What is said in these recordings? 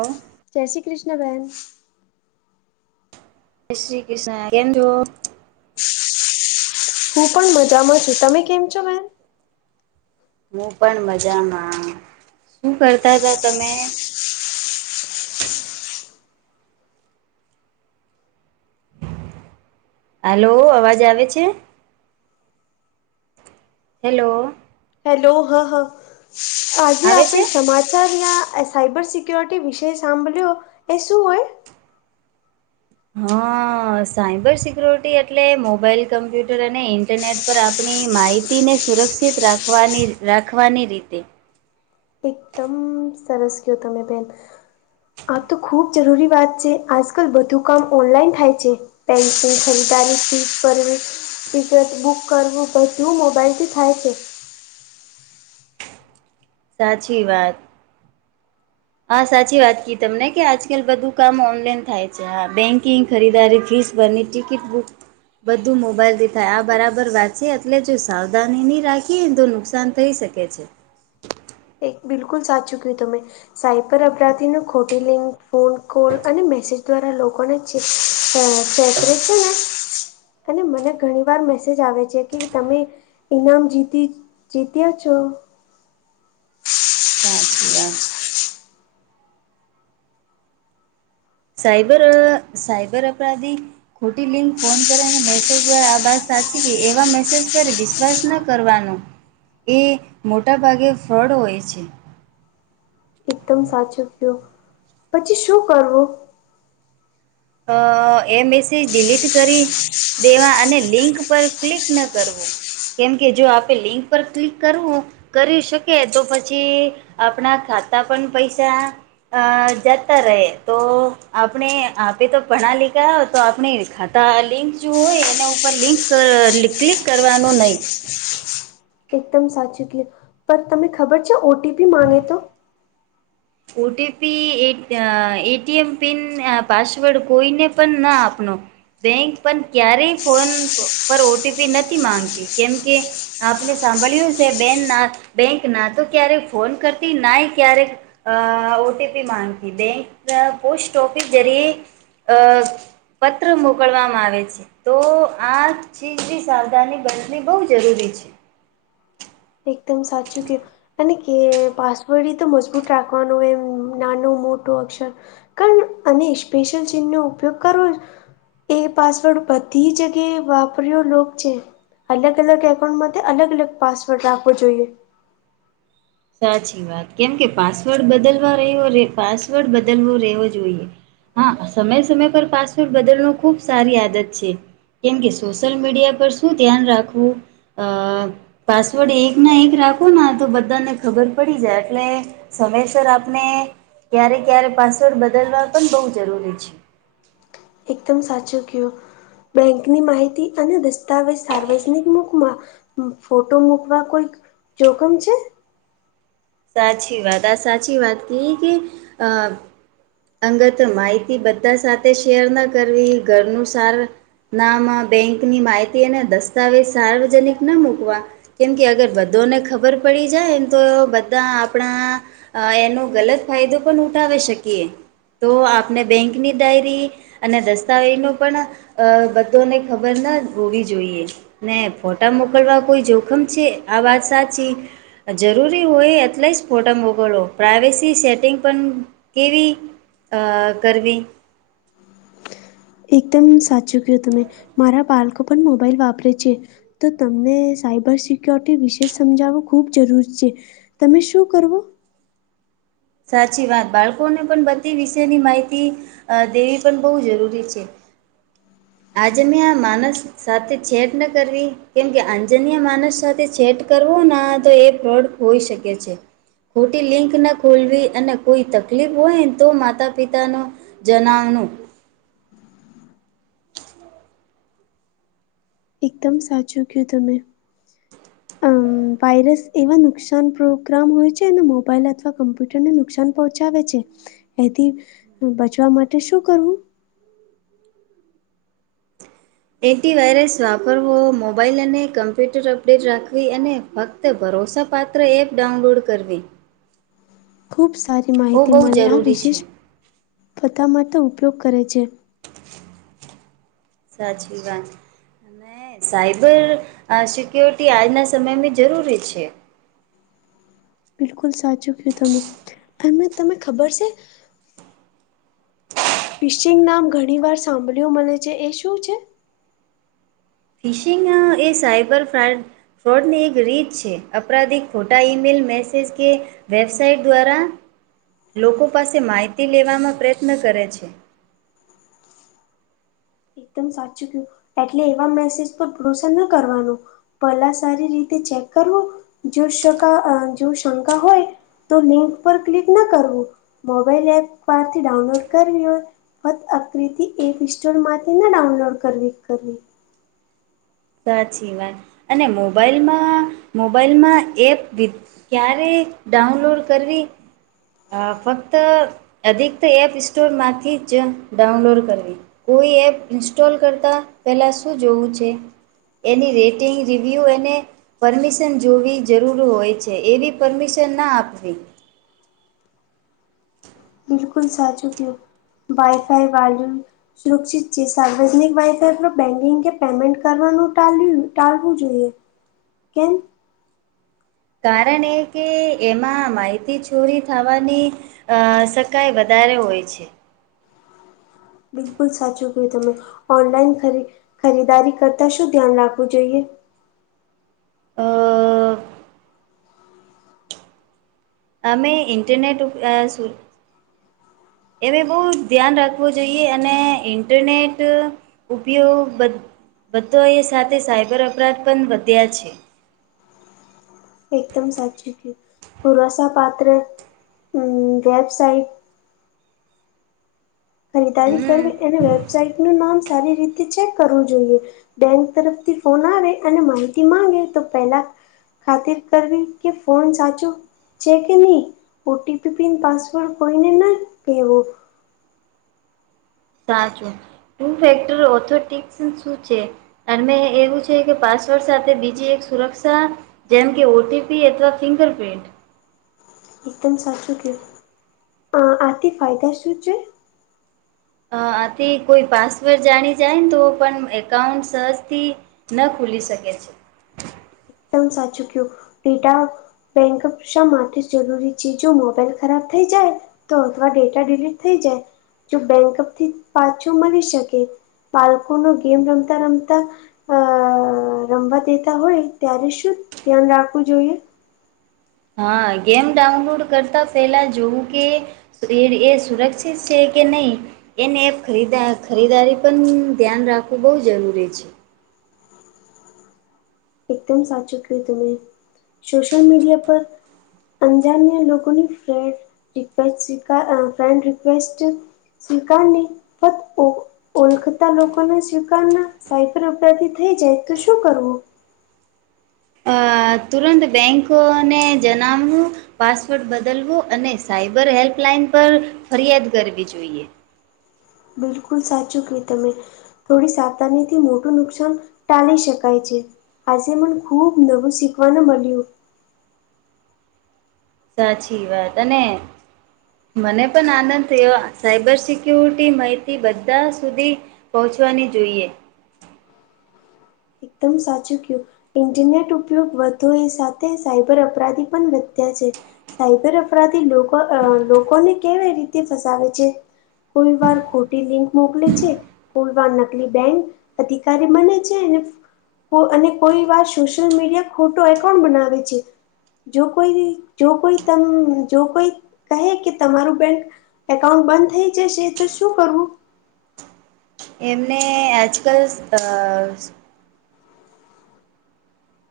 હ જય જે શ્રી કૃષ્ણ બહેન. જય શ્રી કૃષ્ણ કેમ છો? હું પણ મજામાં છું તમે કેમ છો બેન? હું પણ મજામાં. શું કરતા હતા તમે? હલો અવાજ આવે છે? હેલો. હેલો હા હ આજે આવે આપે છે સમાચાર ના સાયબર સિક્ય્યોરિટી વિષય સાંભળ્યો એ શું હોય? હા સાયબર સિક્યોરિટી એટલે મોબાઈલ કમ્પ્યુટર અને ઇન્ટરનેટ પર આપણી માહિતીને સુરક્ષિત રાખવાની રાખવાની રીતેહ એકદમ મ સરસ કતો મે બેન. આ તો ખૂબ જરૂરી વાત છે આજકાલ બધું કામ ઓનલાઈન થાય છે. પેન્શિન ખરીદારી ફી ભરવી. ટિકિટ બુક કરવું બધું મોબાઈલથી થાય છે. સાચી વાત. હા સાચી વાત ક તમને કે આજકાલ બધું કામ ઓનલાઈન થાય છે. હા બેન્કિંગ ખરીદારી ફીસ અને ટિકિટ બુક બધું મોબાઈલ થી થાય આ બરાબર વાત છે એટલે જો સાવધાની નહી રાખીએને તો નુકસાન થઈ શકે છે. એ બિલકુલ સાચું કીધું તમે. સાયબર અપરાધી ન ખોટી લિંક ફોન કૉલ અને મેસેજ દ્વારા લોકોને હા ચૈત્રી છે ને અને મને ઘણી વાર મેસેજ આવે છે કે તમે ઇનામ જીતી જીત્યા છો. [inaudible] સાચી વાત. સાઈબર સાઈબર અપરાધી ખોટી લિંક ફોન કરે અને મેસેજ દ્વારા આ વાત સાચી કે એવા મેસેજ પર વિશ વિશ્વાસ ન કરવાનો એ મોટાભાગે ફ્રોડ હોય છે. એકદમ સાચું કયું પછી શું કરવું? અ એ મેસેજ ડિલીટ કરી દેવા અને લિંક પર ક્લિક ન કરવું. કેમ કે જો આપે લિંક પર ક્લિક કરવું હો કરી શકે તો પછી આપણા ખાતા પણ પૈસા હા જતા રહે તો આપણે આ એતો તો ભણા લીખા તો આપણે ખાતા લિંક જો હોય એના ઉપર લિંક ક્લ કરવાનું નઈ. એકદમ સાચું કીધું. પર તમે ખબર છે ઓટીપી માંગે તો ઓ ટી પી એ A T M pin password કોઈને પણ ન આપનો. બેંક પણ ક્યારેય ફોન પર ઓટીપી નથી માંગતી કેમ કે આપને સાંભળ્યું છે બેન ના બેંક ના તો ક્યારેક ફોન કરતી ના ક્યારેક અ ઓ ટી પી માંગતી બેંક પોસ્ટ ઓફિસ જરીએ પત્ર મોકલવામાં આવે છે. તો આ ચીજ બી સાવધાની બનતવી બહુ જરૂરી છે. એકદમ સાચું કીધું. અને કે પાસવોર્ડ એ તો મજબૂત રાખવાનું હોય એમ નાનો મોટો અક્ષર કરને અને સ્પેશિયલ ચીનનો ઉપયોગ કરવો એ પાસવર્ડ બધી જગ્યાએ વાપર્યો લોક છે. અલગ અલગ એકાઉન્ટમાંથી અલગ અલગ પાસવર્ડ રાખવો જોઈએ. સાચી વાત કેમ કે પાસવર્ડ બદલવાવ [inaudible] પાસવર્ડ બદલવો રહેવો જોઈએ હા સમય સમય પર પાસવોર્ટ બદલ નો ખુબ સારી આદત છે. કેમ કે સોશિયલ મીડિયા પર શું ધ્યાન રાખવું અ પાસવર્ડ એક ના એક રાખો ના તો બધાને ખબર પડી જાય એટલે સમયસર આપણે ક્યારે ક્યારે પાસવર્ડ બદલવા પણ બહુ જરૂરી છે. એકદમ સાચું કું બેંકની માહિતી અને દસ્તાવેજ સાર્વજનિક મુકમાં ફોટો મૂકવા કોઈક જોખમ છે સાચી વાત આ સાચી વાત કે [inaudible] અંગત માહિતી બધા સાથે શેર ના કરવી ઘરનું સાર નામા બેંકની માહિતી અને દસ્તાવેજ સાર્વજનિક ના મૂકવા કેમ કે અગર બધોને ખબર પડી જાય ને તો તા આપણા એનો ગલત ફાયદો પણ ઉઠાવી શકીએ તો આપને બેંકની ડાયરી અને દસ્તાવેજ નો પણ અ બધોને ખબર ના હોવી જોઈએ. ને ફોટા મોકલવા કોઈ જોખમ છે આ વાત સાચી જરૂરી હોય એટલે જ ફોટા મોકલવો પ્રાઈવેસી સેટિંગ પણ કેવી આ કરવી એકદમ તમે મારા બાળકો પણ મોબાઈલ વાપરે છે તો તમને સાયબર સિક્યોરિટી વિશે સમજાવવું ખૂબ જરૂરી છે તમે શું કરવો સાચી વાત બાળકોને પણ બધી વિશેની માહિતી અ દેવી પણ બહુ જરૂરી છે આજે મેં આ માનસ સાથે છેડ ન કરવી કેમ કે આંજન્ય માણસ સાથે છેડ કરવો ના તો એ ફ્રોડ હોઈ શકે છે. ખોટી લિંક ના ખોલવી અને કોઈ તકલીફ હોય તો માતા પિતાનો જણાવાનું [inaudible] એકદમ સાચું કયું તમે અમ વાયરસ એવા નુકસાન પ્રોગ્રામ હોય છે અને મોબાઈલ અથવા કમ્પ્યુટરને નુકસાન પહોચાવે છે એથી બચવા માટે શું કરવું એન્ટી વાયરસ મોબાઈલ અને કમ્પ્યુટર અપડેટ રાખવી અને ફક્ત તે ભરોસાપાત્ર એપ ડાઉનલોડ કરવી ખુબ સારી ઓ માહિતી બહુ મળે આ જરૂરી છે. વિશેષ [inaudible] ઉપયોગ કરે છે સાચી વાત હ સાયબર સિક્યોરિટી આજના સમયમાં જરૂરી છે. બિલકુલ સાચું કયું તમે એ તમને ખબર છે ફિશિંગ નામ ઘણી વાર સાંભળ્યું મળે છે એ શું છે? ફિશિંગ એ સાઇબર ફ્રાડ ફ્રોડની એક રીત છે અપરાધી ખોટા ઈમેલ મેસેજ કે વેબસાઇટ દ્વારા લોકો પાસે માહિતી લેવામાં પ્રયત્ન કરે છે. એકદમ સાચું કયું એટલે એવા મેસેજ પર ભરોસો નઈ કરવાનો પહેલા સારી રીતે ચેક કરવું જો શકા જો શંકા હોય તો લિંક પર ક્લિક ના કરવું મોબાઈલ એપ પરથી ડાઉનલોડ કરવી હોય ફત અક્રથી એપ [unintelligible] સ્ટોર માંથી ના ડાઉનલોડ કરવી કરવી સાચી વાત અને મોબાઈલમાં મોબાઈલમાં એપ વિ- ક્યારે ડાઉનલોડ કરવી અ ફક્ત અધિક્ત તો એપ સ્ટોરમાંથી જ ડાઉનલોડ કરવી કોઈ એપ ઇન્સ્ટોલ કરતા પેલા શું જોવું છે એની રેટિંગ રિવ્યૂ એને પરમિશન જોવી જરૂર હોય છે એવી પરમિશન ના આપવી બિલકુલ સાચું કિયુ વાાઈફાઈ [unintelligible] સુરક્ષિત છે સાર્વજનિક વાઈફાઈ પર બેન્કિંગ કે પેમેન્ટ કરવાનું ટાળ્યું ટાલવું જોઈએ કેમ કારણ એ કે એમાં માહિતી ચોરી થવાની અ શકાય વધારે હોય છે બિલકુલ સાચું કયું તમે ઓનલાઈન ખરી ખરીદારી કરતા શું ધ્યાન રાખવું જોઈએ અ [inaudible] અમે ઇન્ટરનેટ ઉપ સુ [unintelligible] એને બહુ ધ્યાન રાખવું જોઈએ અને ઇન્ટરનેટ ઉપયોગ બધો એ સાથે સાયબર અપરાધ પણ વધ્યા છે એકદમ સાચું કીધુ પુરસા પાત્ર અ વેબસાઇટ ખરીદારી હમ કરવી એને વેબસાાઈટ નું નામ સારી રીતે છે. કરવું જોઈએ બેંક તરફથી ફોન આવે અને માહિતી માંગે તો પેલા ખાતર કરવી કે ફોન સાચું છે કે ની ઓટીપી પિન પાસવર્ડ કોઈને ના કહેવો સાચું ટુ ફેક્ટર ઓથોટિક્સ શું છે અને એવું છે કે પાસવર્ડ સાથે બીજી એક સુરક્ષા જેમ કે ઓટીપી અથવા ફિંગર પ્રિન્ટ એકદમ સાચું કીધુ આથી ફાયદા શું છે આથી કોઈ પાસવર્ડ જાણી જાય ને તો પણ એકાઉન્ટ સહજથી ન ખુલી શકે છે એકદમ સાચું ક્યું [unintelligible] બેંક શા માટે જરૂરી છે જો મોબાઈલ ખરાબ થઈ જાય તો અથવા ડેટા ડીલીટ થઈ જાય જો બેંક થી પાછું મળી શકે બાળકો નો ગેમ રમતા રમતા અ રમવા દેતા હોય ત્યારે શું ધ્યાન રાખવું જોઈએ હા ગેમ ડાઉનલોડ કરતા પેહલા જોવું કે શરીર એ સુરક્ષિત છે કે નહીં એને એ ખરીદા ખરીદારી પણ ધ્યાન રાખવું બઉ જરૂરી છે. એકદમ સાચું કહ્યું તુ એ સોશિયલ મીડિયા પર અંજાન્યા લોકોની ફ્રેન્ડ રિક્વેસ્ટ સ્વીકાર અ ફ્રેન્ડ રિક્વેસ્ટ સ્વીકાર ની ફક્ત ઓ ઓળખતા લોકોને સ્વીકાર ના સાયબર અપરાધી થઈ જાય તો શું કરવું અ તુરંત બેંક ને જણાવવું પાસવર્ડ બદલવો અને સાયબર હેલ્પલાઇન પર ફરિયાદ કરવી જોઈએ બિલકુલ સાચું કહ્યું તમે થોડી સાવતાની થી મોટું નુકસાન ટાલી શકાય છે આજે મને ખુબ નવું શીખવાનું મળ્યું સાચી વાત અને મને પણ આનંદ થયો સાયબર સિક્યુરિટી માહિતી બધા સુધી પહોંચવાની જોઈએ એકદમ સાચું કયું ઇન્ટરનેટ ઉપયોગ વધો એ સાથે સાયબર અપરાધી પણ વધ્યા છે. સાયબર અપરાધી લોકો અ લોકોને કેવી રીતે ફસાવે છે. કોઈ વાર ખોટી લિંક મોકલે છે. ખુલવા નકલી બેંક અધિકારી બને છે ને કો અને કોઈ વાર સોશિયલ મીડિયા ખોટો એકાઉન્ટ બનાવે છે. જો કોઈ જો કોઈ તમ જો કોઈ કહે કે તમારું બેંક એકાઉન્ટ બંધ થઈ જશે તો શું કરવું એમને આજકાલ અ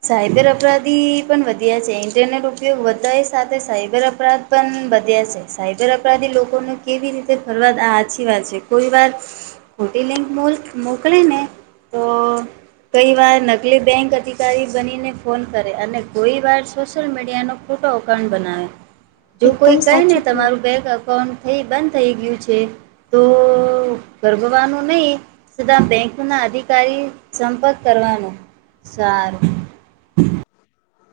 સાયબર અપરાધી પણ વધ્યા છે ઇન્ટરનેટ ઉપયોગ વધાયે સાથે સાયબર અપરાધ પન વધ્યા છે સાયબર અપરાધી લોકોનો કેવી રીતે ફરવાદ આ હાચી વાત છે કોઈ વાર ખોટી લિંક મુલ્ક મોકલે ને તો કોઈ વાર નકલી બેંક અધિ અધિકારી બની ને ફોન કરે અને કોઈ વાર સોશિયલ મીડિયાનો ખોટો અકાઉન્ટ બનાવે. જો કોઈ એકદમ કહે ને સાચું કયું તમારું બેંક અકાઉન્ટ થઈ બંધ થઈ ગયું છે. તો ગરભવાનું નઈ. થતાં બેંકના અધિકારી સંપર્ક કરવાનો. સારું